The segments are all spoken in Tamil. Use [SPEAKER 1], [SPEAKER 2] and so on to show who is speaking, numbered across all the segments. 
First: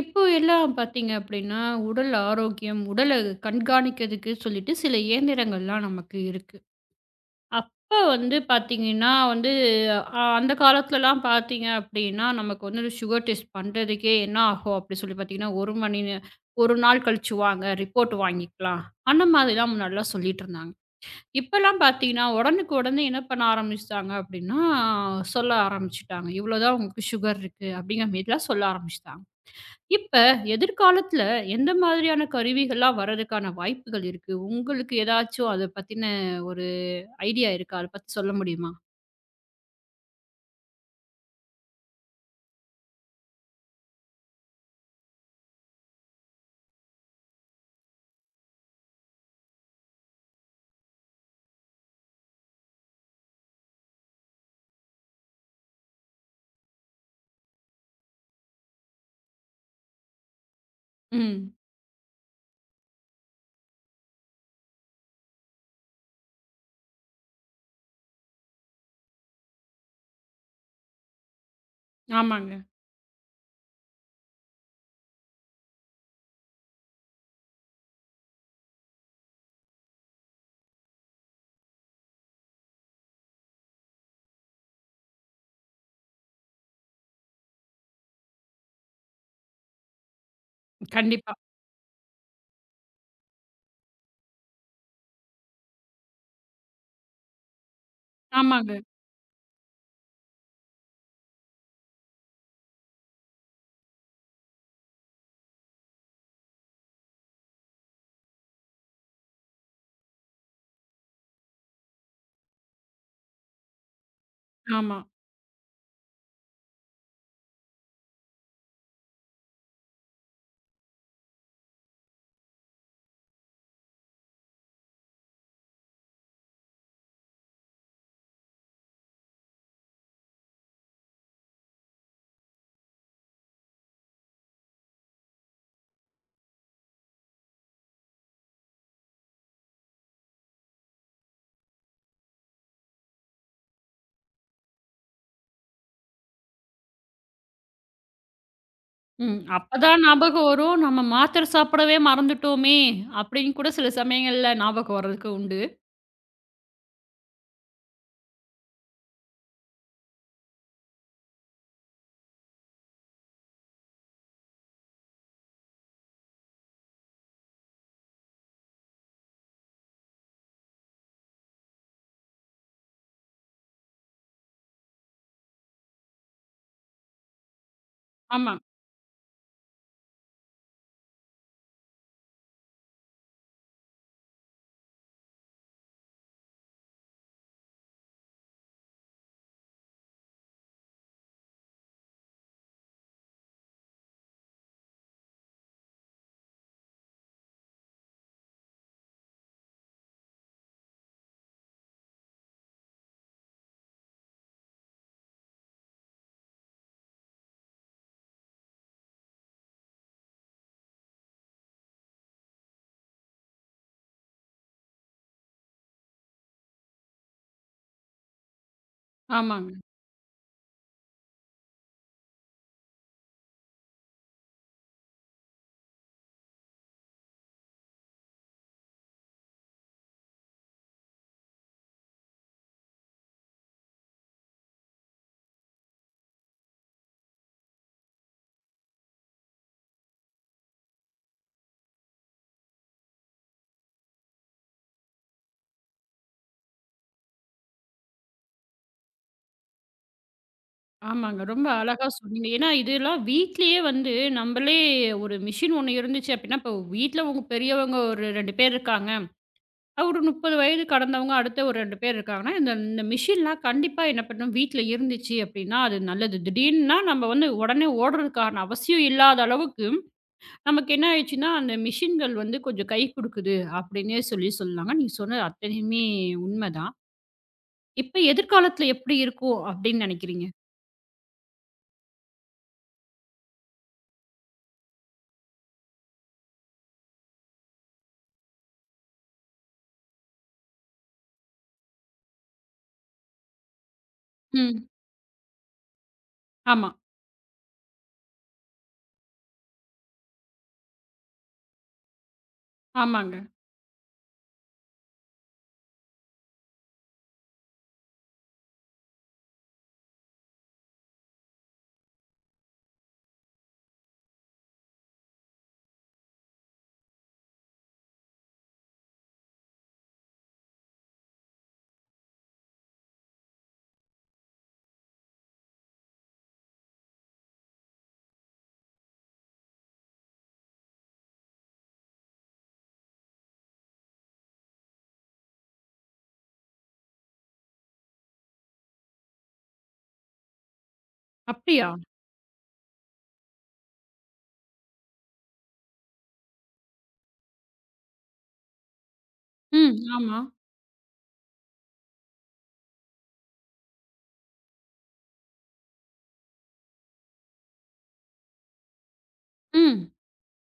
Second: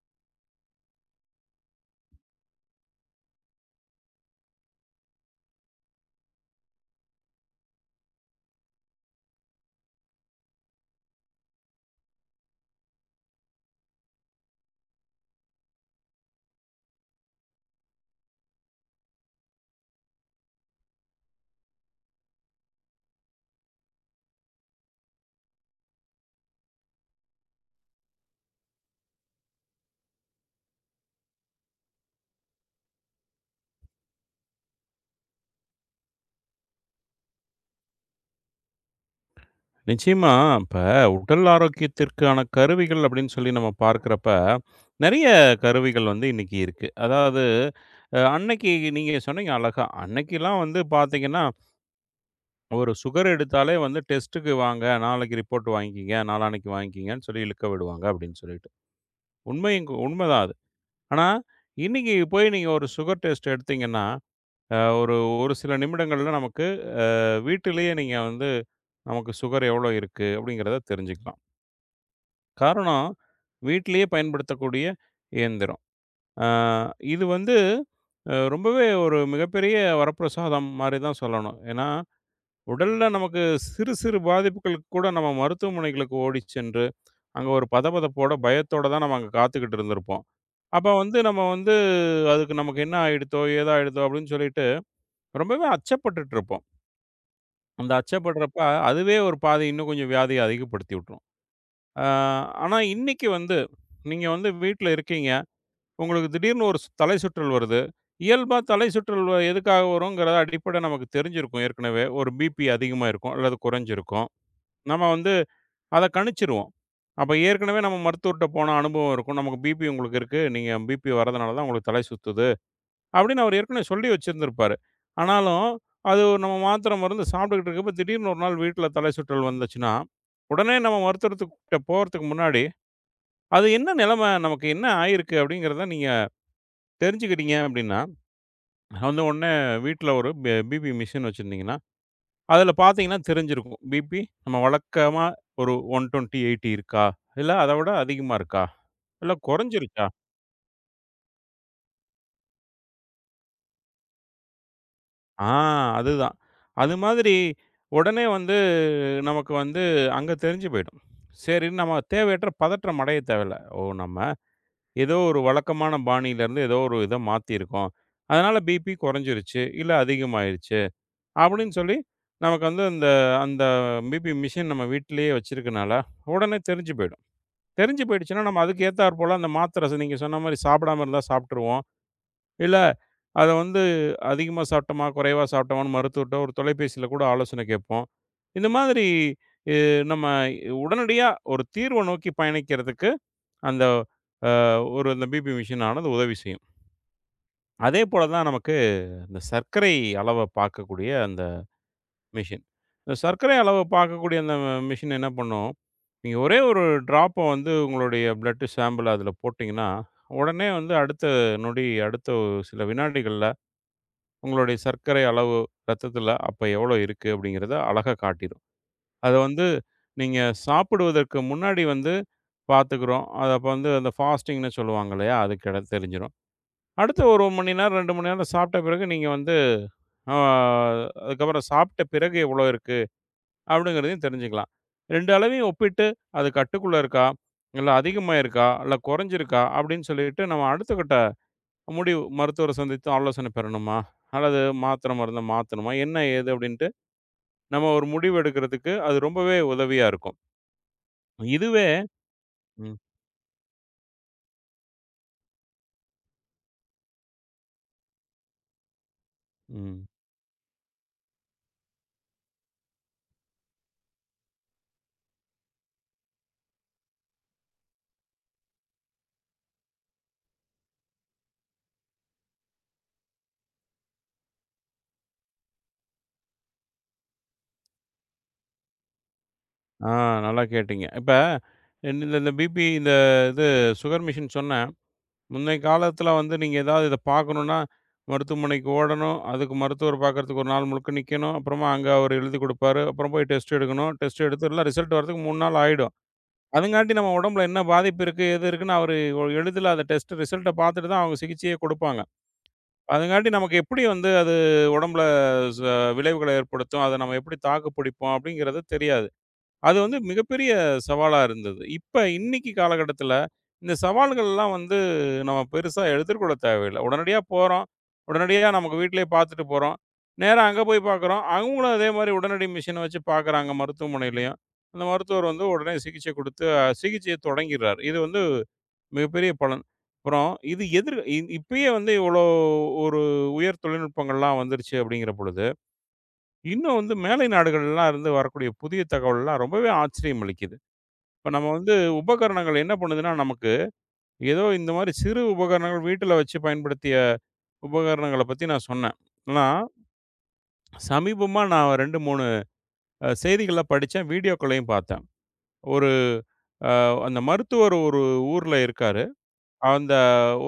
[SPEAKER 1] இப்போ எல்லாம் பாத்தீங்க அப்படின்னா, உடல் ஆரோக்கியம், உடலை கண்காணிக்கிறதுக்கு சொல்லிட்டு சில இயந்திரங்கள்லாம் நமக்கு இருக்கு. அப்ப வந்து பார்த்தீங்கன்னா வந்து அ அந்தக் காலத்துலலாம் பாத்தீங்க அப்படின்னா, நமக்கு வந்து சுகர் டெஸ்ட் பண்றதுக்கே என்ன ஆகும் அப்படி சொல்லி பாத்தீங்கன்னா, 1 மணி நேரம், "1 நாள் கழிச்சு வாங்க ரிப்போர்ட் வாங்கிக்கலாம்." அந்த மாரிலாம் முன்னாடியெல்லாம் சொல்லிட்டு இருந்தாங்க. இப்ப எல்லாம் பார்த்தீங்கன்னா, உடனுக்கு உடனே என்ன பண்ண ஆரம்பிச்சுட்டாங்க அப்படின்னா, சொல்ல ஆரம்பிச்சுட்டாங்க. இவ்வளவு தான் உங்களுக்கு சுகர் இருக்கு அப்படிங்கற மாரிலாம் சொல்ல ஆரம்பிச்சுட்டாங்க. இப்ப எதிர்காலத்துல எந்த மாதிரியான கருவிகள்லாம் வர்றதுக்கான வாய்ப்புகள் இருக்கு? உங்களுக்கு எதாச்சும் அத பத்தின ஒரு ஐடியா இருக்கா? அத பத்தி சொல்ல முடியுமா?
[SPEAKER 2] நிச்சயமா. இப்ப உடல் ஆரோக்கியத்திற்கான கருவிகள் அப்படின்னு சொல்லி நம்ம பார்க்குறப்ப, நிறைய கருவிகள் வந்து இன்னைக்கு இருக்கு. அதாவது அ அன்னைக்கு நீங்க சொன்னீங்க அழகா. அன்னைக்கெல்லாம் வந்து பாத்தீங்கன்னா ஒரு சுகர் எடுத்தாலே வந்து டெஸ்ட்க்கு வாங்க, "நாளைக்கு ரிப்போர்ட் வாங்கிக்கங்க. நாளான்னைக்கு வாங்கிக்கங்கன்னு சொல்லி இழுக்க விடுவாங்க." அப்படின்னு சொல்லிட்டு, உண்மையும் கூ உண்மைதான் அது. ஆனா
[SPEAKER 1] ம்.
[SPEAKER 2] இன்னைக்கு போய் நீங்க ஒரு சுகர் டெஸ்ட் எடுத்தீங்கன்னா, அ ஒரு ஒரு சில நிமிடங்கள்ல நமக்கு, அ வீட்டிலயே நீங்க வந்து நமக்கு சுகர் எவ்வளவு இருக்கு அப்படிங்கிறதை தெரிஞ்சுக்கலாம்.
[SPEAKER 1] ஆமாங்க.
[SPEAKER 2] காரணம் வீட்லயே பயன்படுத்தக்கூடிய இயந்திரம். ஆ, இது வந்து ரொம்பவே ஒரு மிகப்பெரிய வரப்பிரசாதம் மாரி தான் சொல்லணும். ஏன்னா உடல்ல நமக்குச் சிறு சிறு பாதிப்புகளுக்குக் கூட நாம மருத்துவமனைகளுக்கு ஓடிச் சென்று, அங்க ஒரு பத பதப்போட, பயத்தோட தான் நாம அங்க காத்துகிட்டு இருந்திருப்போம். அப்ப வந்து
[SPEAKER 1] கண்டிப்பா.
[SPEAKER 2] நம்ம வந்து அதுக்கு நமக்கு என்னாயிடுத்தோ? ஏதாயிடுத்தோ? அப்டின்னு சொல்லிட்டு ரொம்பவே அச்சப்பட்டுட்டிருப்போம். அந்த அச்சப்படுறப்ப,
[SPEAKER 1] ஆமாங்க.
[SPEAKER 2] அதுவே ஒரு பாதி இன்னும் கொஞ்சம் வியாதிய அதிகப்படுத்திவிட்ரும். ஆ, ஆனா இன்னைக்கு வந்து நீங்க வந்து வீட்ல இருக்கீங்க. உங்களுக்குத் திடீர்னு ஒரு சு தலைசுற்றல் வருது. இயல்பா தலைசுற்றல் எதுக்காக வரும்கிற அடிப்பட நமக்குத் தெரிஞ்சிருக்கும். ஏற்கனவே, ஒரு பிபி அதிகமா இருக்கும் அல்லது கொறஞ்சிருக்கும். நம்ம
[SPEAKER 1] ஆமா.
[SPEAKER 2] வந்து அதக் கணிச்சுருவோம். அப்ப ஏற்கனவே நம்ம மருத்துவர்ட்ட போன அனுபவம் இருக்கும். நமக்கு பிபி உங்களுக்கு இருக்கு. நீங்க பிபி வர்றதுனால தான் உங்களுக்குத் தலை சுத்துது அப்டின்னு அவர் ஏற்கனவே சொல்லி வச்சிருந்திருப்பாரு. ஆனாலும் அது நம்ம மாத்திர, மருந்து சாப்பிட்டுட்டு இருக்கிறப்ப, திடீர்னு ஒரு நாள் வீட்ல தலைசுற்றல் வந்துச்சுன்னா, உடனே நம்ம மருத்துவர்கிட்ட போறதுக்கு முன்னாடி, அது என்ன நெலம? நமக்கு என்ன ஆயிருக்கு? அப்டிங்கிறத நீங்கத் தெரிஞ்சுக்கிட்டீங்க அப்டின்னா, வந்து உடனே வீட்ல ஒரு ப பிபி மிஷின் வச்சிருந்தீங்கனா, அதுல பாத்தீங்கன்னா தெரிஞ்சிருக்கும். பிபி நம்ம வழக்கமா ஒரு 120 80 இருக்கா, இல்ல அதவிட அதிகமா இருக்கா? இல்ல
[SPEAKER 1] ம். அப்பதான்
[SPEAKER 2] கொறஞ்சிருக்கா?
[SPEAKER 1] ஞாபகம் வரும். நம்ம மாத்திர சாப்பிடவே மறந்துட்டோமே! அப்டின்னு கூட சில சமயங்கள்ல ஞாபகம் வர்றதுக்கு
[SPEAKER 2] ஆ,
[SPEAKER 1] உண்டு.
[SPEAKER 2] அது தான். அது மாதிரி உடனே வந்து, நமக்கு வந்து அங்க தெரிஞ்சு போயிடும். சரின்னு நம்ம தேவையற்ற பதற்றமடைய தேவையில்ல. ஓ! நம்ம ஏதோ ஒரு வழக்கமான பாணியில இருந்து, ஏதோ ஒரு இத மாத்தி இருக்கோம். அதனால பிபி கொறஞ்சுருச்சு இல்ல அதிகமாயிருச்சு அப்டின்னு சொல்லி நமக்கு அந்த அந்த பிபி மெஷின் நம்ம வீட்லயே வச்சிருக்கனால உடனே தெரிஞ்சு போயிடும். தெரிஞ்சு போயிடுச்சுன்னா,
[SPEAKER 1] ஆமா.
[SPEAKER 2] நம்ம அதுக்கு ஏத்தாற்போல அந்த மாத்திர நீங்கச் சொன்ன மாதிரி சாப்பிடாம இருந்தா சாப்ட்ருவோம். இல்ல அத வந்து அதிகமா சாப்டோம்மா குறைவா சாப்டோம்மா மருத்துவர்ட்ட ஒரு தொலைபேசியில கூட ஆலோசனை கேட்போம். இந்த மாதிரி இ நம்ம உடனடியா ஒரு தீர்வு நோக்கிப் பயணிக்கிறதுக்கு, அந்த அ ஒரு அந்த பிபி மிஷின்னானது உதவி செய்யும். அதே போல தான் நமக்கு இந்த சர்க்கரை அளவைப் பார்க்கக்கூடிய அந்த மெஷின். சர்க்கரை அளவைப் பார்க்கக்கூடிய அந்த மெஷின் என்ன பண்ணும்? நீங்க ஒரே 1 டிராப்ப வந்து உங்களோட பிளட் சாம்பிள் அதுல போட்டீங்கன்னா, உடனே வந்து அடுத்த நொடி. அடுத்த சில வினாடிகள்ல உங்களோட சர்க்கரை அளவு ரத்தத்துல அப்ப எவ்வளோ இருக்கு அப்டிங்கிறத அழகா காட்டிரும். அத வந்து
[SPEAKER 1] ஆமாங்க.
[SPEAKER 2] நீங்கச் சாப்பிடுவதற்கு முன்னாடி வந்து பாத்துக்கிறோம். அத அப்ப வந்து அந்த பாஸ்ட்டீங்ன்னு சொல்லுவாங்க இல்லையா? அதுகிட தெரிஞ்சுரும். அடுத்த 1 மணி நேரம், 2 மணி நேரம் சாப்பிட்ட பிறகு நீங்க வந்து ஆ அதுக்கப்புறம் சாப்பிட்ட பிறகு எவ்வளோ இருக்கு அப்டிங்கிறதையும் தெரிஞ்சுக்கலாம். 2 அளவையும் ஒப்பிட்டு அது கட்டுக்குள்ள இருக்கா? இல்ல அதிகமாயிருக்கா? இல்ல கொறஞ்சிருக்கா? அப்டின்னு சொல்லிட்டு நம்ம அடுத்த கட்ட முடிவு மருத்துவர சந்தித்து ஆலோசன பெறணுமா? அல்லது மாத்திர, மருந்த மாத்தணுமா? என்ன ஏது அப்டின்ட்டு நம்ம ஒரு முடிவு எடுக்குறதுக்கு அது ரொம்பவே உதவியா இருக்கும்.
[SPEAKER 1] ஆமங்க. ரொம்ப
[SPEAKER 2] இதுவே
[SPEAKER 1] அழகா சொன்னீங்க. ஏன்னா
[SPEAKER 2] ம்.
[SPEAKER 1] இதெல்லாம் வீட்டிலயே வந்து நம்மளே ஒரு மெஷின் ஒண்ணு இருந்துச்சு அப்படினா, இப்போ வீட்ல பெரியவங்க ஒரு 2 பேர் இருக்காங்க.
[SPEAKER 2] ம்.
[SPEAKER 1] ஒரு 30 வயது கடந்தவங்க அடுத்த ஒரு 2 பேர் இருக்காங்கன்னா இந்தந்த மிஷின்லாம் கண்டிப்பா என்ன பண்ணும்? வீட்டுல இருந்துச்சி அப்டின்னா அது நல்லது. திடீர்னா நம்ம வந்து உடனே ஓட்றதுக்கான அவசியம் இல்லாத அளவுக்கு, நமக்கு என்ன ஆயிடுச்சுன்னா, அந்த மெஷின்கள் வந்து கொஞ்சம் கைக்குடுக்குது அப்படின்னே சொல்லிச் சொல்லாங்க. நீங்கச் சொன்ன அத்தனையுமே உண்ம தான். இப்ப, எதிர்காலத்துல எப்படி இருக்கும் அப்டின்னு
[SPEAKER 2] ஆ,
[SPEAKER 1] நெனைக்கிறீங்க?
[SPEAKER 2] நல்லா கேட்டீங்க. இப்ப இந்தந்த பிபி இந்த இது சுகர் மிஷின் சொன்னேன். முன்னை காலத்துல வந்து நீங்க எதாவது இத பாக்கணும்னா மருத்துவமனைக்கு ஓடணும். அதுக்கு மருத்துவர் பாக்குறதுக்கு 1 நாள் முழுக்க நிக்கணும். அப்புறமா அங்க அவரு எழுதிக் குடுப்பாரு. அப்புறம் போய் டெஸ்ட் எடுக்கணும். டெஸ்ட் எடுத்த
[SPEAKER 1] ம்.
[SPEAKER 2] ரிசல்ட் வர்றதுக்கு 3 நாள் ஆயிடும்.
[SPEAKER 1] ஆமா.
[SPEAKER 2] அதுங்காட்டி நம்ம ஒடம்புல என்ன பாதிப்பு இருக்கு? ஏது இருக்குன்னு அவரு எளிதுல அந்த டெஸ்ட் ரிசல்ட் பாத்துட்டு தான் அவங்க சிகிச்சையே குடுப்பாங்க.
[SPEAKER 1] ஆமாங்க.
[SPEAKER 2] அதுங்காண்டி நமக்கு எப்படி வந்து அது ஒடம்புல ச விளைவுகள ஏற்படுத்தும்? அத நம்ம எப்படி தாக்கு பிடிப்போம்? அப்டிங்கிறது தெரியாது. அது வந்து மிகப்பெரிய சவாலா இருந்தது. இப்ப இன்னைக்கு காலகட்டத்துல இந்தச் சவால்கள்லாம் வந்து நம்ம பெருசா எடுத்துக்கொள்ளத் தேவையில்ல. உடனடியா போறோம். உடனடியா நமக்கு வீட்லயே பாத்துட்டு போறோம். நேரா அங்க போய் பாக்குறோம். அவங்களும் அதே மாரி உடனடி மிஷின் வச்சு பாக்குறாங்க மருத்துவமனையிலும். அந்த மருத்துவர் வந்து உடனே சிகிச்சை குடுத்து சிகிச்சையத் தொடங்கிர்றாரு. இது வந்து மிகப்பெரிய பலன். அப்புறம் இது எதிர் இ இப்பயே வந்து இவ்ளோ ஒரு உயர் தொழில்நுட்பங்கள்லாம் வந்துருச்சு அப்படிங்கிற பொழுது இன்னும் வந்து மேலை நாடுகள்லாம் இருந்து வரக்கூடிய புதிய தகவல்லாம் ரொம்பவே ஆச்சரியம் அளிக்குது. இப்ப நம்ம
[SPEAKER 1] அப்டியா?
[SPEAKER 2] வந்து உபகரணங்கள் என்ன பண்ணுதுன்னா நமக்கு, ஏதோ இந்த மாதிரி சிறு உபகரணங்கள் வீட்டுல வச்சு பயன்படுத்திய உபகரணங்களப் பத்தி நான் சொன்னேன். ஆனா,
[SPEAKER 1] ம். ஆமா.
[SPEAKER 2] சமீபமா நான் 2, 3 அ செய்திகளப் படிச்சேன். வீடியோகள்ளயும் பார்த்தேன். ஒரு அ அந்த மருத்துவர் ஒரு ஊர்ல இருக்காரு.
[SPEAKER 1] ம்.
[SPEAKER 2] அந்த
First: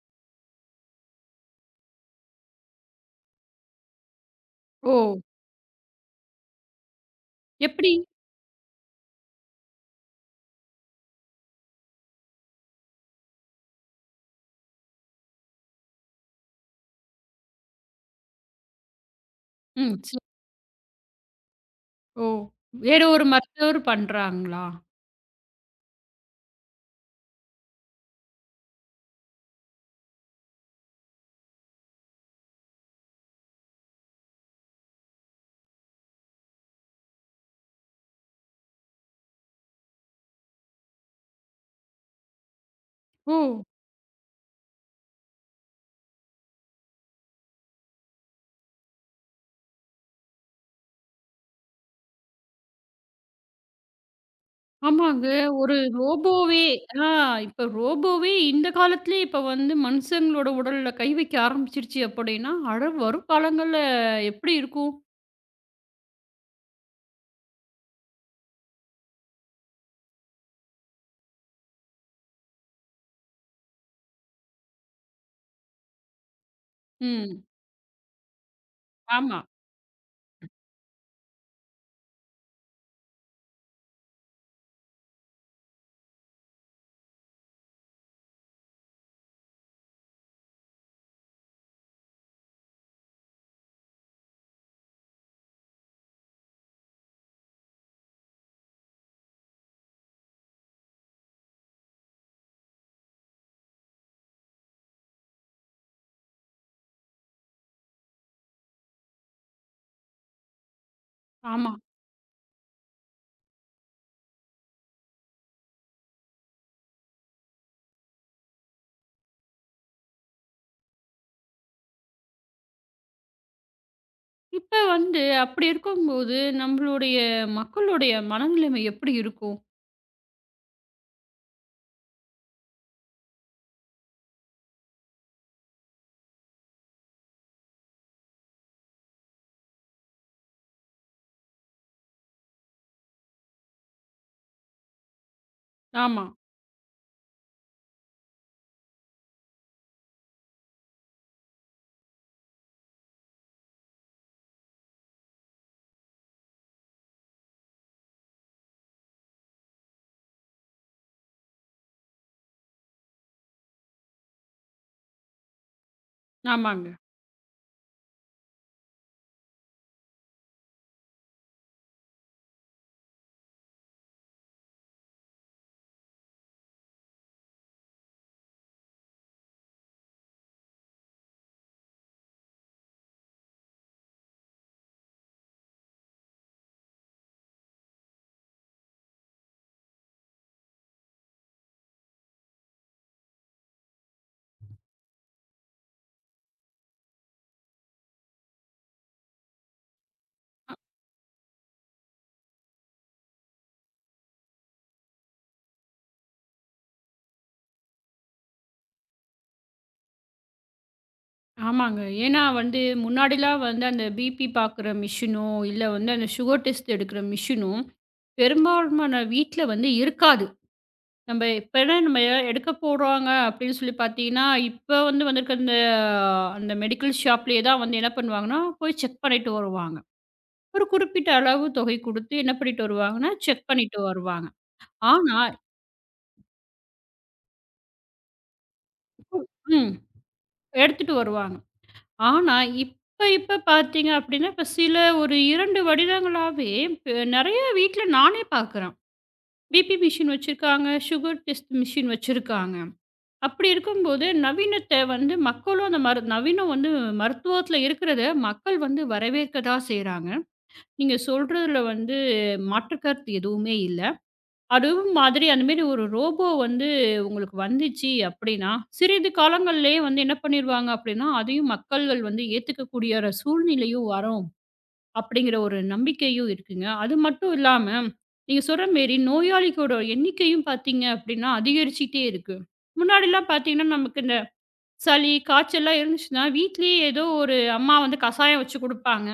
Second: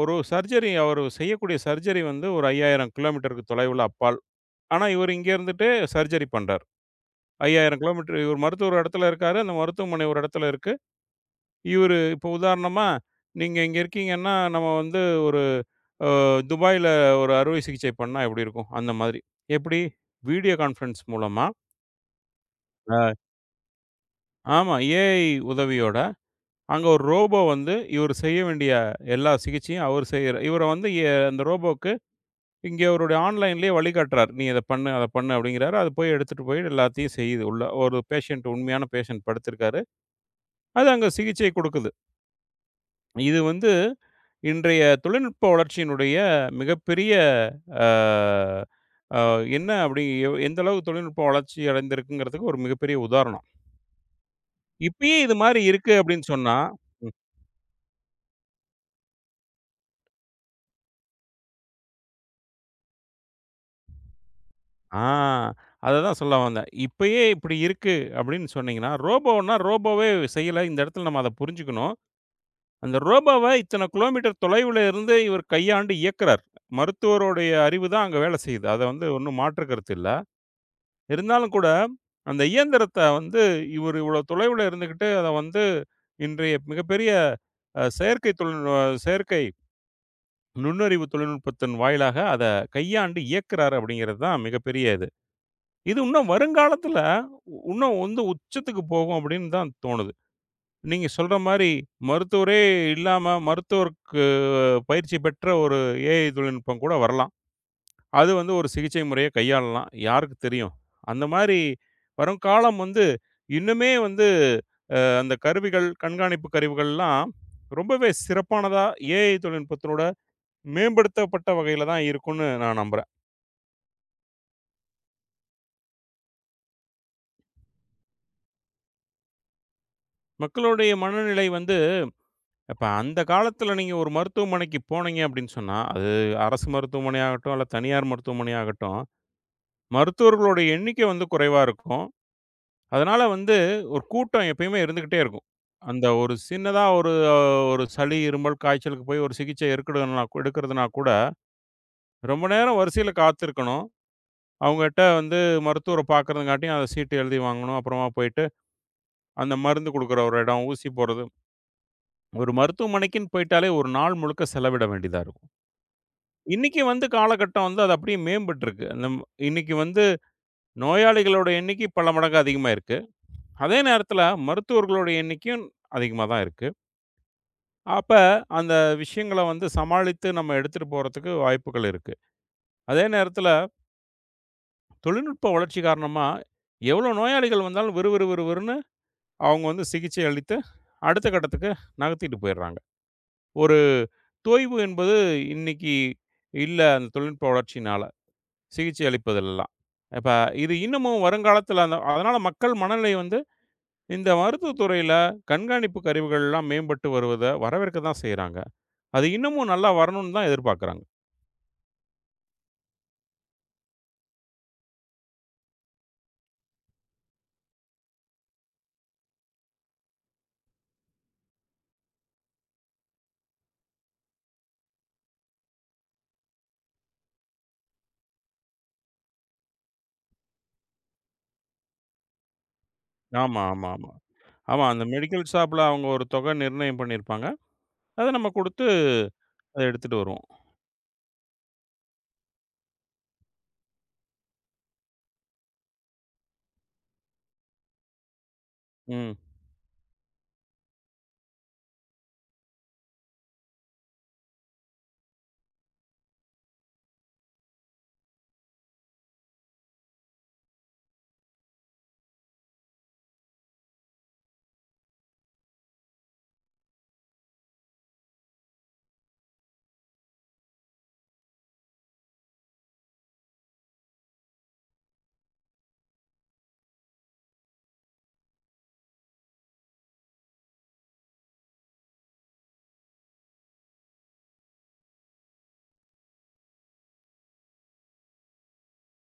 [SPEAKER 2] ஒரு சர்ஜரி அவரு செய்யக்கூடிய சர்ஜரி வந்து ஒரு 5000 கிலோமீட்டர் தொலைவுள அப்பால். ஆனா, இவரு
[SPEAKER 1] ஓ!
[SPEAKER 2] இங்க இருந்துட்டு சர்ஜரி பண்றாரு. 5000
[SPEAKER 1] எப்படி?
[SPEAKER 2] கிலோமீட்டர் ஒரு மருத்துவர் ஒரு இடத்துல இருக்காரு. அந்த மருத்துவமனை ஒரு இடத்துல இருக்கு. இவரு இப்ப உதாரணமா நீங்க இங்க இருக்கீங்கன்னா நம்ம வந்து அ ஒரு துபாய்ல ஒரு அறுவை சிகிச்சை பண்ணா எப்படி இருக்கும், அந்த மாதிரி. எப்படி
[SPEAKER 1] ம். ச
[SPEAKER 2] வீடியோ கான்பரன்ஸ் மூலமா?
[SPEAKER 1] ஓ. வேற
[SPEAKER 2] அ.
[SPEAKER 1] ஒரு மருத்துவர் பண்றாங்களா?
[SPEAKER 2] ஆமா, ஏஐ உதவியோட அங்க ஒரு ரோபோ வந்து இவரு செய்ய வேண்டிய எல்லா சிகிச்சையும் அவரு செய்யற இவரு வந்து அந்த ரோபோக்கு இங்க அவருடைய ஆன்லைன்லயே வலி காட்டுறார். நீ இத பண்ணு, அத பண்ணு அப்பிடிங்கிறாரு. அத போய் எடுத்துட்டு போய் எல்லாத்தையும் செய்யுது உள்ள ஒரு பேஷண்ட் உண்மையான பேஷண்ட் படுத்திருக்காரு. அது அங்க சிகிச்சை கொடுக்குது. இது
[SPEAKER 1] ஓ.
[SPEAKER 2] வந்து இன்றைய தொழில்நுட்ப வளர்ச்சியினுடைய மிகப்பெரிய அ, அ என்ன அப்படினு எந்த அளவு தொழில்நுட்ப வளர்ச்சி அடைந்துருக்குங்கிறதுக்கு ஒரு மிகப்பெரிய உதாரணம். இப்பயே
[SPEAKER 1] ஆமாங்க.
[SPEAKER 2] இது மாரி
[SPEAKER 1] ஒரு
[SPEAKER 2] இருக்கு அப்படின்னு சொன்னா
[SPEAKER 1] ரோபோவே ஆ இப்ப ரோபோவே இந்த காலத்தலே இப்ப வந்து மனுசங்காலோட உடல்ல கை வைக்க ஆரம்பிச்சுடுச்சு அப்படின்னா, அட வரும் காலங்கள்ல எப்படி இருக்கும்?
[SPEAKER 2] ஆ அத தான் சொல்ல வந்தேன். இப்பயே இப்படி இருக்கு அப்படின்னு சொன்னீங்கன்னா ரோபோனா ரோபோவே செய்யல. இந்த இடத்துல நம்ம அத புரிஞ்சுக்கணும். அந்த ரோபோவ இத்தனை கிலோமீட்டர் தொலைவுல இருந்து இவர் கையாண்டு இயக்குறார். மருத்துவரோட
[SPEAKER 1] ம்.
[SPEAKER 2] அறிவுதான் அங்க வேல செய்யுது. அது வந்து
[SPEAKER 1] ஆமா.
[SPEAKER 2] ஒண்ணும் மாற்று கருத்து இல்ல. இருந்தாலும் கூட அந்த இயந்திரத்த வந்து இவரு இவ்ளோ தொலைவுல இருந்துகிட்டு அத வந்து இன்றைய மிகப்பெரிய அ செயற்கை தொழில் அ செயற்கை நுண்ணறிவு தொழில்நுட்பத்தின் வாயிலாக அத கையாண்டு இயக்குறார் அப்படிங்கிறது தான் மிகப்பெரிய இது. இது இன்னும் வருங்காலத்துல இன்னும் உந்து உச்சத்துக்கு போகும் அப்படின்னு தான் தோணுது. நீங்க சொல்ற மாரி மருத்துவரே இல்லாம மருத்துவருக்கு பயிற்சி பெற்ற ஒரு ஏஐ தொழில்நுட்பம் கூட வரலாம். அது வந்து ஒரு சிகிச்சை முறையை கையாளலாம். யாருக்கு தெரியும்? அந்த மாரி
[SPEAKER 1] ஆமா.
[SPEAKER 2] வருங்காலம் வந்து இன்னுமே வந்து அ அந்த கருவிகள், கண்காணிப்பு கருவிகள்லாம் ரொம்பவே சிறப்பானதா ஏஐ தொழில்நுட்பத்தோட மேம்படுத்தப்பட்ட வகையில தான் இருக்குன்னு நான் நம்புறேன்.
[SPEAKER 1] இப்ப வந்து அப்டி இருக்கும்போது, நம்மளுடைய மக்களுடைய மனநிலமை எப்டி இருக்கும்?
[SPEAKER 2] மக்களுடைய மனநிலை வந்து அப்ப அந்த காலத்துல நீங்க ஒரு மருத்துவமனைக்குப் போனீங்க அப்டின்னு சொன்னா, அது அரசு மருத்துவமனை ஆகட்டும், அல்ல தனியார் மருத்துவமனை ஆகட்டும். மருத்துவர்களுடைய எண்ணிக்க வந்து குறைவா இருக்கும். அதனால வந்து ஒரு கூட்டம் எப்பயுமே இருந்துகிட்டே இருக்கும். அந்த
[SPEAKER 1] ஆமா.
[SPEAKER 2] ஒரு சின்னதா ஒரு ஒரு சளி, இருமல், காய்ச்சலுக்கு போய் ஒரு சிகிச்சை எடுக்குறனா எடுக்குறதுனா கூட, ரொம்ப நேரம் வரிசைல காத்திருக்கணும். அவுங்கட்ட வந்து மருத்துவர பாக்குறதுங்காட்டியும், அ, சீட்டு எழுதி வாங்கணும். அப்றமா போயிட்டு, அந்த மருந்து குடுக்கற ஒரு எடம், ஊசி போடுறது. ஒரு மருத்துவமனைக்குனு போயிட்டாலே, ஒரு நாள் முழுக்க செலவிட வேண்டியதா இருக்கு. இன்னைக்கு
[SPEAKER 1] ஆமாங்க.
[SPEAKER 2] வந்து காலகட்டம் வந்து அது அப்டியே மேம்பட்டுருக்கு. நம் இன்னைக்கு வந்து நோயாளிகளுடைய எண்ணிக்கை பல மடங்கு அதிகமாயிருக்கு. அதே நேரத்துல மருத்துவர்களுடைய எண்ணிக்கையும் அதிகமா தான் இருக்கு. அப்ப அந்த விஷயங்கள வந்து சமாளித்து நம்ம எடுத்துட்டு போறதுக்கு வாய்ப்புகள் இருக்கு. அதே நேரத்துல தொழில்நுட்ப வளர்ச்சி காரணமா எவ்ளோ நோயாளிகள் வந்தாலும் விறு விறு விறு விறுன்னு அவங்க வந்து சிகிச்சை அளித்து அடுத்த கட்டத்துக்கு நகர்த்திட்டு போயிறாங்க. ஒரு தொய்வு என்பது இன்னைக்கி இல்ல. அந்த தொழில்நுட்ப வளர்ச்சியினால சிகிச்சை அளிப்பதுலெல்லாம். இப்ப இது
[SPEAKER 1] அ.
[SPEAKER 2] இன்னமும் வருங்காலத்துல அதனால மக்கள் மனநிலை வந்து இந்த மருத்துவ துறையில கண்காணிப்பு கருவிகள்லாம் மேம்பட்டு வருவதை வரவேற்கதான் செய்றாங்க. அது இன்னமும் நல்லா வரணுனு தான் எதிர்பாக்கறாங்க.
[SPEAKER 1] ஆமாங்க. ஏனா வந்து முன்னாடிலாம் வந்து அந்த பிபி பாக்குற மெஷினோ இல்ல வந்து அந்த சுகர் டெஸ்ட் எடுக்குற மெஷினும் பெரும்பாலுமான வீட்டுல வந்து இருக்காது. நம்ப எப்பெல்லாம் நம்ம ஏதா எடுக்க போறோங்க அப்டின்னு சொல்லிப் பாத்தீங்கன்னா, இப்ப வந்து வந்துருக்க அந்த அந்த மெடிக்கல் ஷாப்லயே தான் வந்து என்ன பண்ணுவாங்கன்னா, போய் செக் பண்ணிட்டு வருவாங்க. ஒரு குறிப்பிட்ட அளவு தொகை கொடுத்து என்ன பண்ணிட்டு வருவாங்கன்னா,
[SPEAKER 2] ஆமா,
[SPEAKER 1] செக்
[SPEAKER 2] ஆமா,
[SPEAKER 1] பண்ணிட்டு
[SPEAKER 2] ஆமா.
[SPEAKER 1] வருவாங்க.
[SPEAKER 2] ஆமா அந்த
[SPEAKER 1] ஆனா
[SPEAKER 2] மெடிக்கல் ஷாப்ல அவங்க ஒரு தொகை நிர்ணயம் பண்ணிருப்பாங்க. அத நம்ம கொடுத்து அதை
[SPEAKER 1] ம்.
[SPEAKER 2] எடுத்துட்டு வருவோம்.
[SPEAKER 1] எடுத்துட்டு வருவாங்க. ஆனா இப்ப இப்ப பாத்தீங்க அப்டின்னா, இப்ப சில ஒரு 2 வருடங்களாவே இப்ப நிறைய வீட்டுல நானே பாக்கறேன்.
[SPEAKER 2] ம்.
[SPEAKER 1] பிபி மெஷின் வச்சிருக்காங்க, சுகர் டெஸ்ட் மெஷின் வச்சிருக்காங்க. அப்டி இருக்கும்போது நவீனத்தை வந்து மக்களும் அந்த மருந் நவீன வந்து மருத்துவத்துல இருக்கிறத மக்கள் வந்து வரவேற்கதான் செய்றாங்க. நீங்க சொல்றதுல வந்து மாற்றுக் கருத்து எதுவுமே இல்ல. அதுவும் மாதிரி அந்த மாரி ஒரு ரோபோ வந்து உங்களுக்கு வந்துச்சு அப்டின்னா சிறிது காலங்கள்லயே வந்து என்ன பண்ணிருவாங்க, அப்டின்னா அதையும் மக்கள்கள் வந்து ஏத்துக்கக்கூடியரா சூழ்நிலையும் வரும் அப்படிங்கிற ஒரு நம்பிக்கையும் இருக்குங்க. அது மட்டும் இல்லாம நீங்க சொல்ற மேரி நோயாளிக்கூட எண்ணிக்கையும் பாத்தீங்க அப்டின்னா அதிகரிச்சுக்கிட்டே இருக்கு. முன்னாடில்லாம் பாத்தீங்கன்னா, நமக்கு இந்தச் சளி, காய்ச்சல்லாம் இருந்துச்சுன்னா வீட்டிலயே ஏதோ ஒரு அம்மா வந்து கசாயம் வச்சு கொடுப்பாங்க.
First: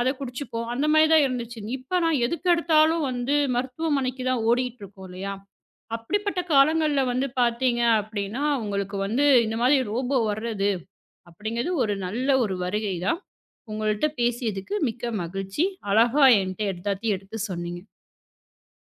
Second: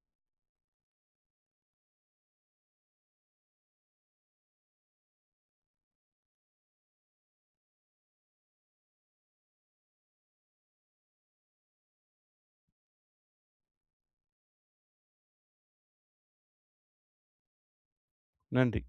[SPEAKER 1] அதக் குடிச்சுப்போம். அந்த மாரி தான் இருந்துச்சு. இப்பனா எதுக்கெடுத்தாலும் வந்து மருத்துவமனைக்கு தான் ஓடிட்டுருக்கோம் இல்லையா? அப்டிப்பட்ட காலங்கள வந்து பாத்தீங்க அப்டின்னா உங்களுக்கு வந்து இந்த மாரி ரோபோ வர்றது அப்டிங்கிறது ஒரு நல்ல ஒரு வருகை தான். உங்கள்ட்ட பேசியதுக்கு மிக்க மகிழ்ச்சி. அழகா ஏன்ட்ட எல்லாத்தையும் எடுத்துச் சொன்னீங்க.
[SPEAKER 2] நன்றி.